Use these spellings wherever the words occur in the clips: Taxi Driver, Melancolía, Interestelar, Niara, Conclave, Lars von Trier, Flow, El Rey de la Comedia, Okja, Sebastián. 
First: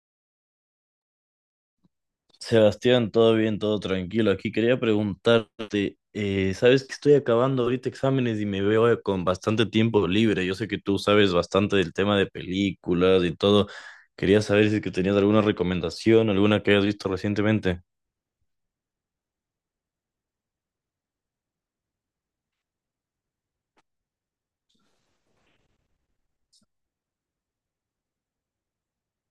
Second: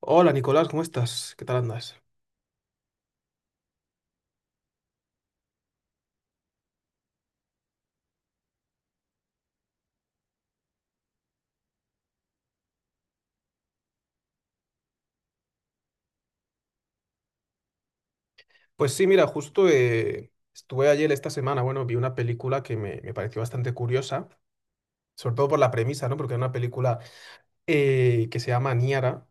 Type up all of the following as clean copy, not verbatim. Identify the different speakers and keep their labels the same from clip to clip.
Speaker 1: Hola Nicolás, ¿cómo estás? ¿Qué tal andas?
Speaker 2: Sebastián, todo bien, todo tranquilo. Aquí quería preguntarte, sabes que estoy acabando ahorita exámenes y me veo con bastante tiempo libre. Yo sé que tú sabes bastante del tema de películas y todo. Quería saber si es que tenías alguna recomendación, alguna que hayas visto recientemente.
Speaker 1: Pues sí, mira, justo estuve ayer esta semana, bueno, vi una película que me pareció bastante curiosa, sobre todo por la premisa, ¿no? Porque era una película que se llama Niara,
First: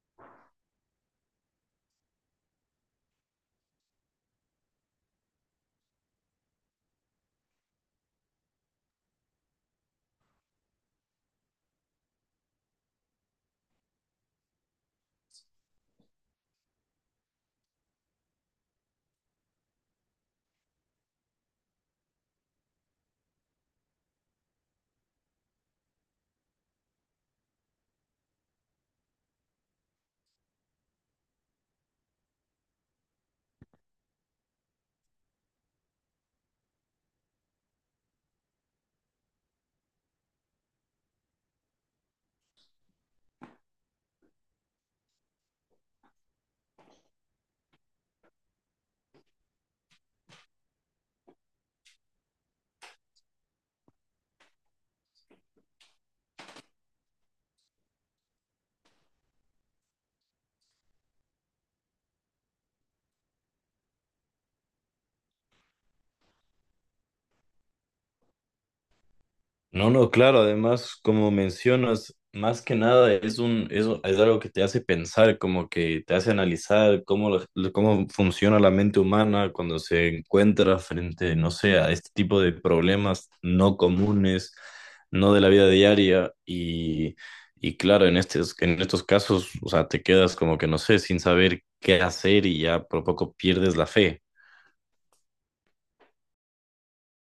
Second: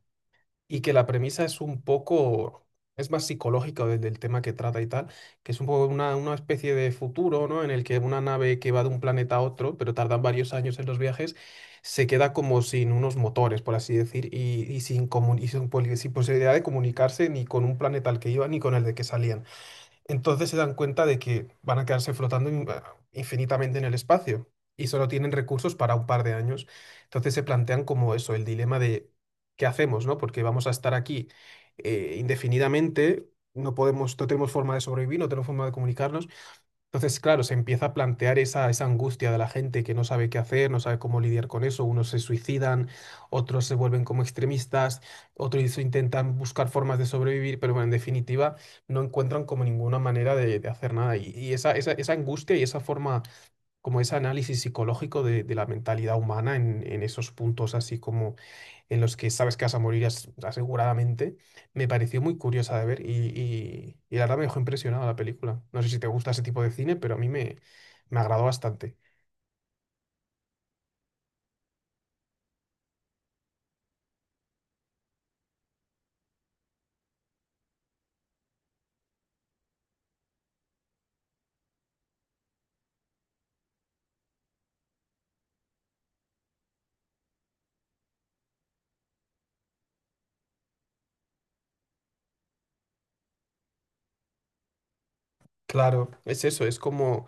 Speaker 1: y que la premisa es un poco, es más psicológica del tema que trata y tal, que es un poco una especie de futuro, ¿no? En el que una nave que va de un planeta a otro, pero tardan varios años en los viajes, se queda como sin unos motores, por así decir, y sin, comun- y sin posibilidad de comunicarse ni con un planeta al que iba ni con el de que salían. Entonces se dan cuenta de que van a quedarse flotando infinitamente en el espacio y solo tienen recursos para un par de años. Entonces se plantean como eso, el dilema de qué hacemos, ¿no? Porque vamos a estar aquí indefinidamente, no podemos, no tenemos forma de sobrevivir, no tenemos forma de comunicarnos. Entonces, claro, se empieza a plantear esa angustia de la gente que no sabe qué hacer, no sabe cómo lidiar con eso. Unos se suicidan, otros se vuelven como extremistas, otros intentan buscar formas de sobrevivir, pero bueno, en definitiva, no encuentran como ninguna manera de hacer nada. Y esa angustia y esa forma, como ese análisis psicológico de la mentalidad humana en esos puntos así como en los que sabes que vas a morir aseguradamente, me pareció muy curiosa de ver y la verdad me dejó impresionado la película. No sé si te gusta ese tipo de cine, pero a me agradó bastante.
Speaker 2: No, no, claro, además, como mencionas, más que nada es algo que te hace pensar, como que te hace analizar cómo funciona la mente humana cuando se encuentra frente, no sé, a este tipo de problemas no comunes, no de la vida diaria, y claro, en estos casos, o sea, te quedas como que no sé, sin saber qué hacer y ya por poco pierdes la fe.
Speaker 1: Claro, es eso, es como,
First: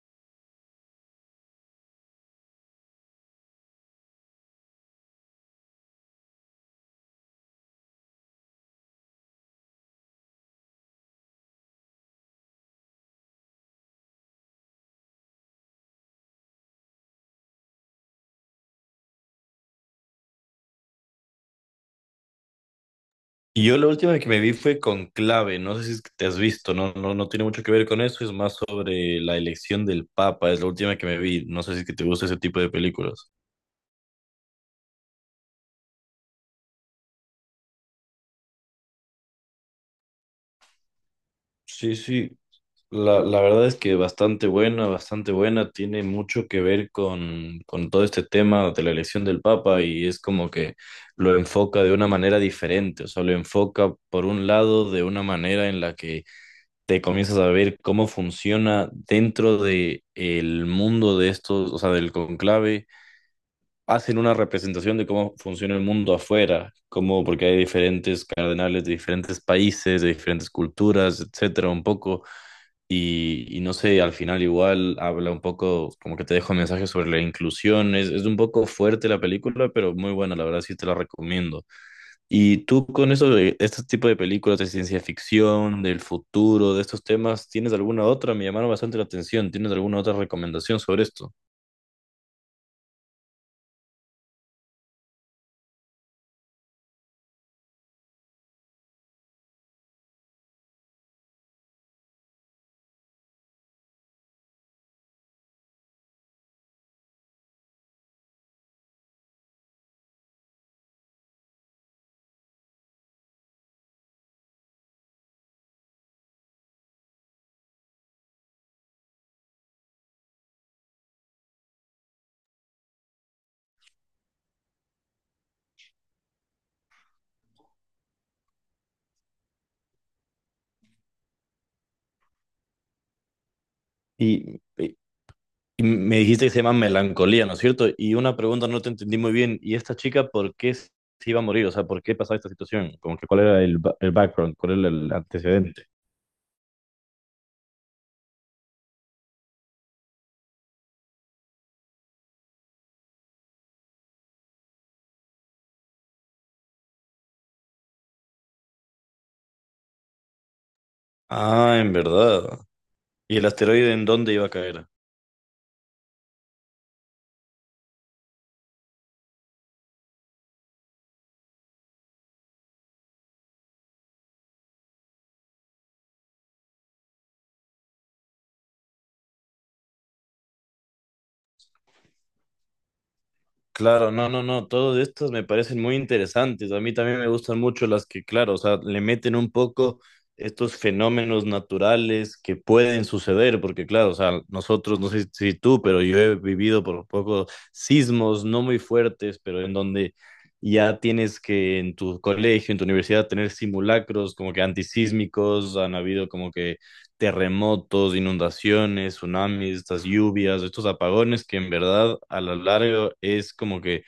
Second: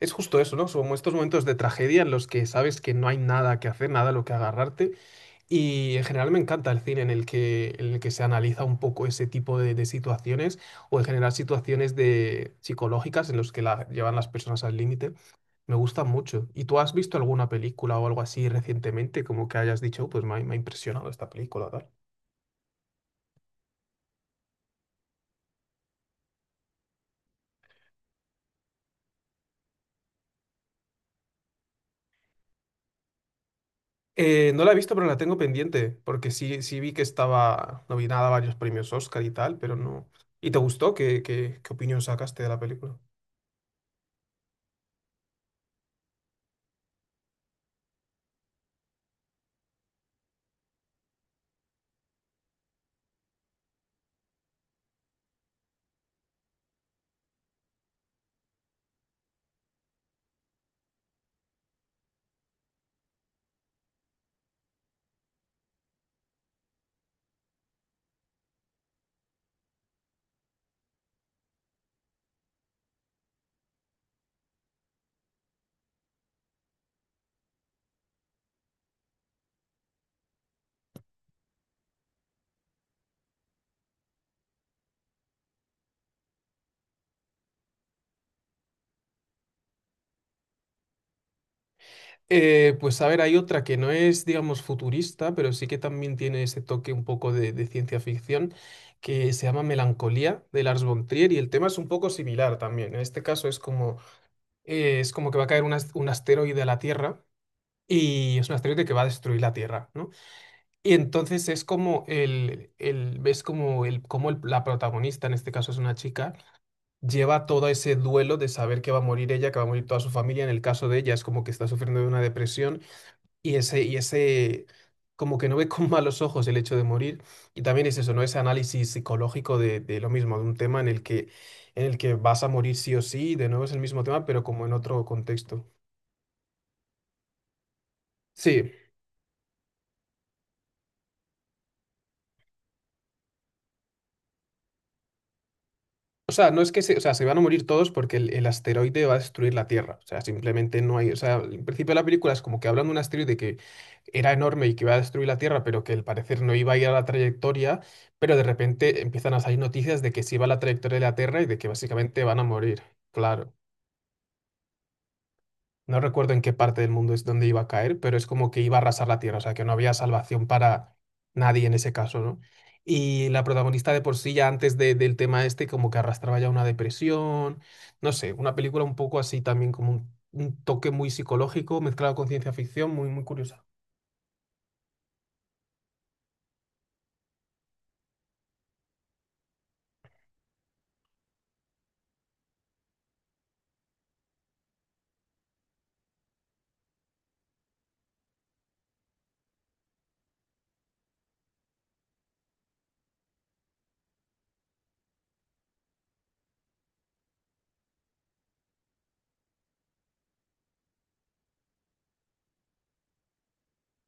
Speaker 1: es justo eso, ¿no? Son como estos momentos de tragedia en los que sabes que no hay nada que hacer, nada a lo que agarrarte. Y en general me encanta el cine en el en el que se analiza un poco ese tipo de situaciones o en general situaciones de, psicológicas en los que la, llevan las personas al límite. Me gustan mucho. ¿Y tú has visto alguna película o algo así recientemente, como que hayas dicho, "Oh, pues me me ha impresionado esta película, tal"?
Speaker 2: Y yo la última que me vi fue Conclave. No sé si es que te has visto, no, no, no tiene mucho que ver con eso, es más sobre la elección del Papa, es la última que me vi, no sé si es que te gusta ese tipo de películas.
Speaker 1: No la he visto, pero la tengo pendiente, porque sí, sí vi que estaba nominada a varios premios Oscar y tal, pero no. ¿Y te gustó? Qué
Speaker 2: Sí,
Speaker 1: opinión
Speaker 2: sí,
Speaker 1: sacaste de la película?
Speaker 2: la verdad es que bastante buena, tiene mucho que ver con todo este tema de la elección del Papa y es como que lo enfoca de una manera diferente, o sea, lo enfoca por un lado de una manera en la que te comienzas a ver cómo funciona dentro de el mundo de estos, o sea, del conclave, hacen una representación de cómo funciona el mundo afuera, como porque hay diferentes cardenales de diferentes países, de diferentes culturas, etcétera, un poco, y no sé, al final igual habla un poco, como que te dejo un mensaje sobre la inclusión, es un poco fuerte la película, pero muy buena, la verdad sí te la recomiendo. Y tú con eso de este tipo de películas de ciencia ficción, del futuro, de estos temas, ¿tienes alguna otra? Me llamaron bastante la atención. ¿Tienes alguna otra recomendación sobre esto?
Speaker 1: Pues a ver, hay otra que no es, digamos, futurista, pero sí que también tiene ese toque un poco de ciencia ficción, que se llama Melancolía, de Lars von Trier, y el tema es un poco similar también. En este caso es como que va a caer un asteroide a la Tierra y es un asteroide que va a destruir la Tierra, ¿no? Y entonces es como el ves como el, como la protagonista, en este caso es una chica, lleva todo ese duelo de saber que va a morir ella, que va a morir toda su familia. En el caso de ella es como que está sufriendo de una depresión y ese como que no ve con malos ojos el hecho de morir. Y también es eso, ¿no? Ese análisis psicológico de lo mismo, de un tema en el en el que vas a morir sí o sí, de nuevo es el mismo tema, pero
Speaker 2: Y,
Speaker 1: como en
Speaker 2: y-
Speaker 1: otro contexto.
Speaker 2: y me dijiste que se llama Melancolía, ¿no es cierto? Y una pregunta,
Speaker 1: Sí,
Speaker 2: no te entendí muy bien. ¿Y esta chica por qué se iba a morir? O sea, ¿por qué pasaba esta situación? Como que cuál era el background, cuál era el antecedente.
Speaker 1: o sea, no es que se, o sea, se van a morir todos porque el asteroide va a destruir la Tierra. O sea, simplemente no hay. O sea, el principio de la película es como que hablan de un asteroide que era enorme y que iba a destruir la Tierra, pero que al parecer no iba a ir a la trayectoria. Pero de repente empiezan a salir noticias de que sí va a la trayectoria de la Tierra y de que
Speaker 2: Ah, ¿en
Speaker 1: básicamente van a
Speaker 2: verdad?
Speaker 1: morir.
Speaker 2: ¿Y el
Speaker 1: Claro.
Speaker 2: asteroide en dónde iba a caer?
Speaker 1: No recuerdo en qué parte del mundo es donde iba a caer, pero es como que iba a arrasar la tierra, o sea, que no había salvación para nadie en ese caso, ¿no? Y la protagonista de por sí ya del tema este como que arrastraba ya una depresión, no sé, una película un poco así también como un toque muy psicológico mezclado con ciencia ficción, muy curiosa.
Speaker 2: Claro, no, no, no, todos estos me parecen muy interesantes. A mí también me gustan mucho las que, claro, o sea, le meten un poco estos fenómenos naturales que pueden suceder, porque claro, o sea, nosotros, no sé si tú, pero yo he vivido por poco sismos no muy fuertes, pero en donde ya tienes que en tu colegio, en tu universidad, tener simulacros como que antisísmicos, han habido como que terremotos, inundaciones, tsunamis, estas lluvias, estos apagones que en verdad a lo largo es como que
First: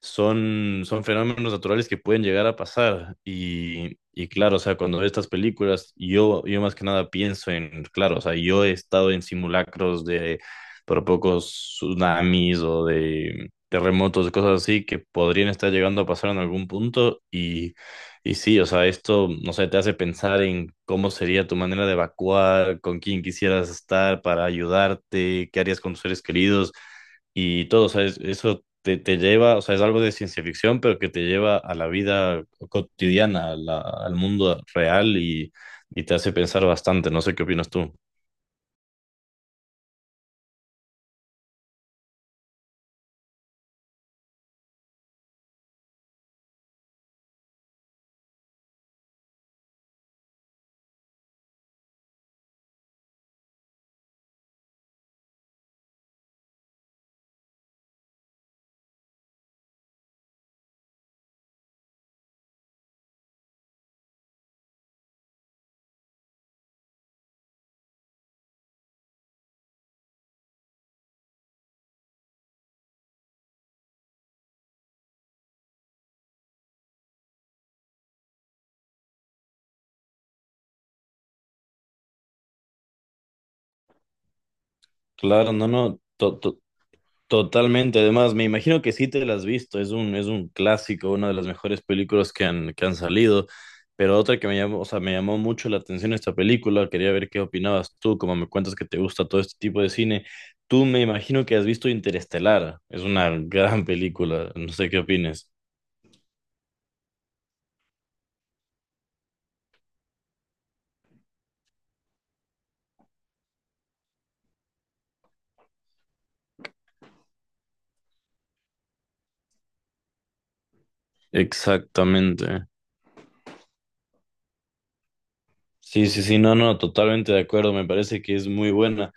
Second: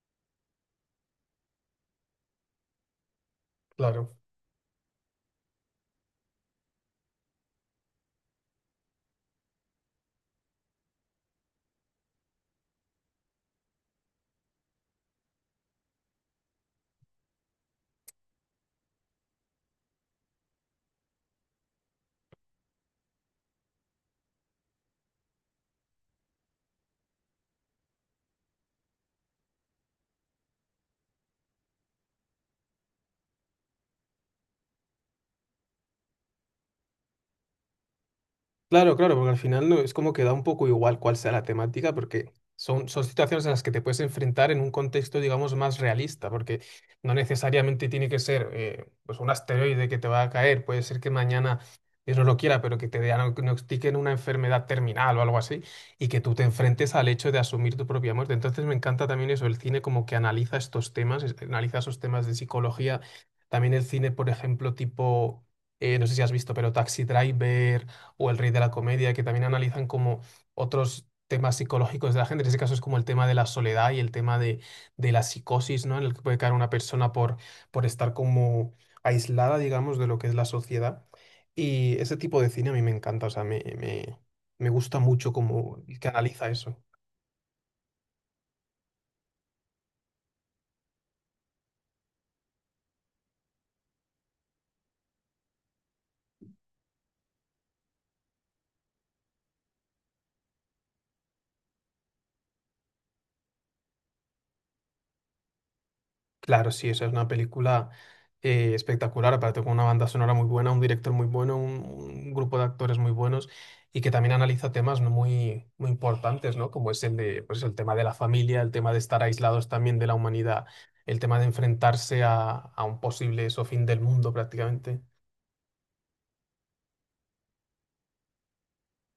Speaker 2: son fenómenos naturales que pueden llegar a pasar. Y,
Speaker 1: Claro.
Speaker 2: y claro, o sea, cuando veo estas películas, yo más que nada pienso en, claro, o sea, yo he estado en simulacros de por pocos tsunamis o de terremotos, de cosas así que podrían estar llegando a pasar en algún punto. Y sí, o sea, esto, no sé, te hace pensar en cómo sería tu manera de evacuar, con quién quisieras estar para ayudarte, qué harías con tus seres queridos. Y todo, o sea, eso te lleva, o sea, es algo de ciencia ficción, pero que te lleva a la vida cotidiana, al mundo real y te hace pensar bastante. No sé qué opinas tú.
Speaker 1: Claro, porque al final no, es como que da un poco igual cuál sea la temática, porque son situaciones en las que te puedes enfrentar en un contexto, digamos, más realista, porque no necesariamente tiene que ser pues un asteroide que te va a caer, puede ser que mañana Dios no lo quiera, pero que te diagnostiquen una enfermedad terminal o algo así, y que tú te enfrentes al hecho de asumir tu propia muerte. Entonces me encanta también eso, el cine como que analiza estos temas, analiza esos temas de psicología, también el cine, por ejemplo, tipo, no sé si has visto, pero Taxi Driver o El Rey de la Comedia, que también analizan como otros temas psicológicos de la gente. En ese caso es como el tema de la soledad y el tema de la psicosis, ¿no? En el que puede caer una persona por estar como aislada, digamos, de lo que es la sociedad. Y ese tipo de cine a mí me encanta, o sea, me gusta mucho
Speaker 2: Claro, no,
Speaker 1: como
Speaker 2: no.
Speaker 1: que analiza eso.
Speaker 2: Totalmente, además me imagino que sí te la has visto, es un clásico, una de las mejores películas que han salido, pero otra que me llamó, o sea, me llamó mucho la atención esta película, quería ver qué opinabas tú, como me cuentas que te gusta todo este tipo de cine, tú me imagino que has visto Interestelar, es una gran película, no sé qué opines.
Speaker 1: Claro, sí, esa es una película espectacular, aparte con una banda sonora muy buena, un director muy bueno, un grupo de actores muy buenos y que también analiza temas ¿no? Muy importantes, ¿no? Como es el de, pues, el tema de la familia, el tema de estar aislados también de la humanidad, el tema de enfrentarse
Speaker 2: Exactamente.
Speaker 1: a un posible eso, fin del mundo prácticamente.
Speaker 2: Sí, sí, sí, no, no, totalmente de acuerdo, me parece que es muy buena.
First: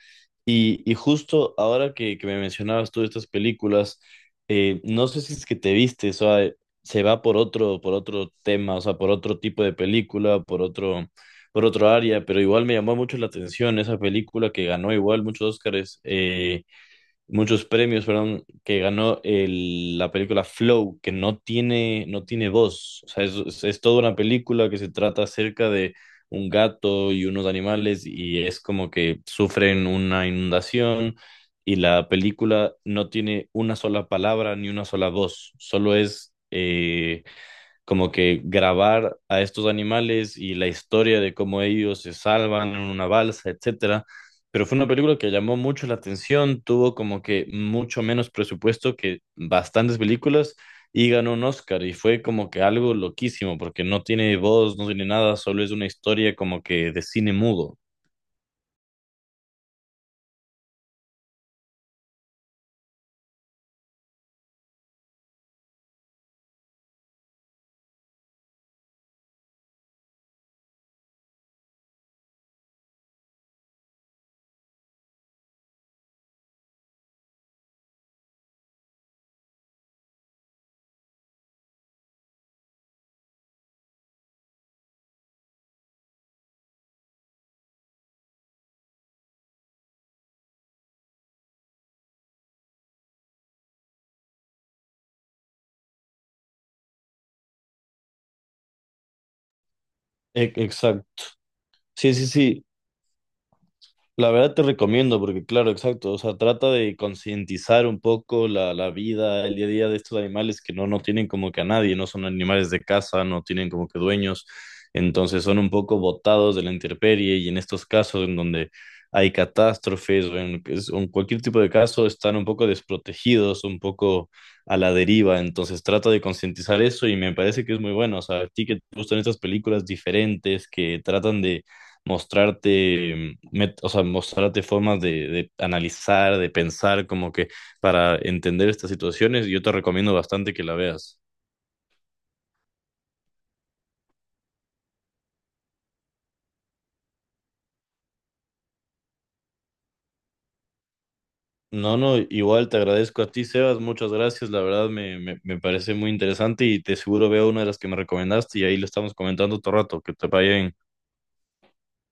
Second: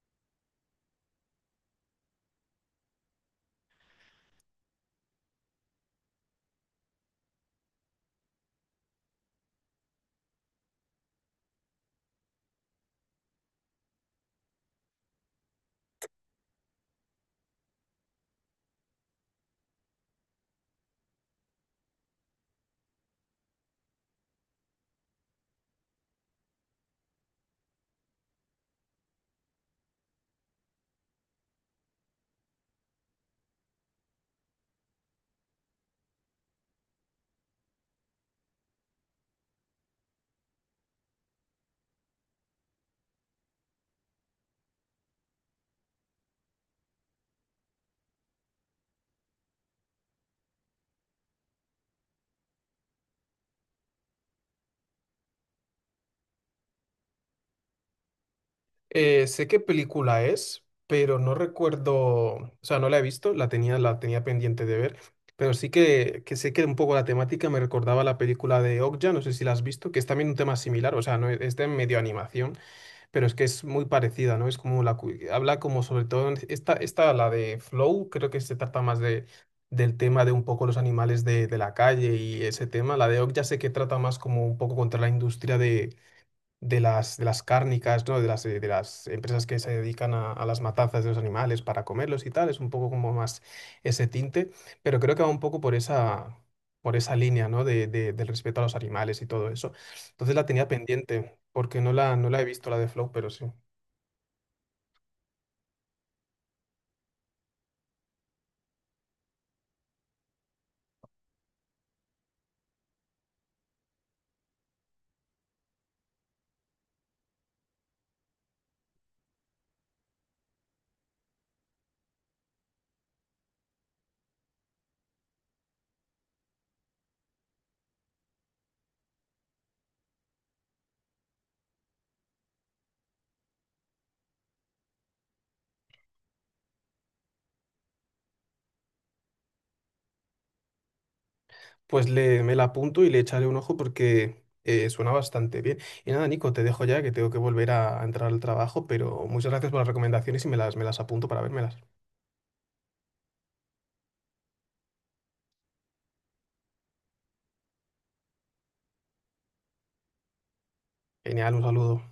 Speaker 2: Y justo ahora que me mencionabas tú estas películas, no sé si es que te viste, o sea, se va por otro tema, o sea, por otro tipo de película, por otro área, pero igual me llamó mucho la atención esa película que ganó igual muchos Óscares, muchos premios, perdón, que ganó la película Flow, que no tiene voz. O sea, es toda una película que se trata acerca de un gato y unos animales y es como que sufren una inundación y la película no tiene una sola palabra ni una sola voz, solo es como que grabar a estos animales y la historia de cómo ellos se salvan en una balsa, etcétera. Pero fue una película que llamó mucho la atención, tuvo como que mucho menos presupuesto que bastantes películas y ganó un Oscar y fue como que algo loquísimo porque no tiene voz, no tiene nada, solo es una historia como que de cine mudo.
Speaker 1: Sé qué película es, pero no recuerdo, o sea, no la he visto, la tenía pendiente de ver, pero sí que sé que un poco la temática me recordaba a la película de Okja, no sé si la has visto, que es también un tema similar, o sea, no es es de medio animación, pero es que es muy parecida, ¿no? Es como la, habla como sobre todo, esta, la de Flow, creo que se trata más de, del tema de un poco los animales de la calle y ese tema, la de Okja sé que trata más como un poco contra la industria de de las cárnicas, ¿no? De las empresas que se dedican a las matanzas de los animales para comerlos y tal, es un poco como más ese tinte, pero creo que va un poco por esa línea, ¿no? Del respeto a los animales y todo eso. Entonces la tenía
Speaker 2: Exacto.
Speaker 1: pendiente, porque
Speaker 2: Sí, sí,
Speaker 1: no la he
Speaker 2: sí.
Speaker 1: visto la de Flow, pero sí.
Speaker 2: La verdad te recomiendo, porque claro, exacto, o sea, trata de concientizar un poco la vida, el día a día de estos animales que no tienen como que a nadie, no son animales de casa, no tienen como que dueños, entonces son un poco botados de la intemperie y en estos casos en donde hay catástrofes o en cualquier tipo de caso están un poco desprotegidos, un poco a la deriva, entonces trata de concientizar eso y me parece que es muy bueno, o sea, a ti que te gustan estas películas diferentes que tratan de mostrarte, o sea, mostrarte formas de analizar, de pensar, como que para entender estas situaciones, yo te recomiendo bastante que la veas.
Speaker 1: Pues le, me la apunto y le echaré un ojo porque suena bastante bien. Y nada, Nico, te dejo ya que tengo que volver a entrar al trabajo, pero muchas gracias por las recomendaciones y me me las apunto para vérmelas.
Speaker 2: No, no, igual te agradezco a ti, Sebas, muchas gracias, la verdad me parece muy interesante y te seguro veo una de las que me recomendaste y ahí lo estamos comentando todo rato, que te vaya bien.
Speaker 1: Genial, un saludo.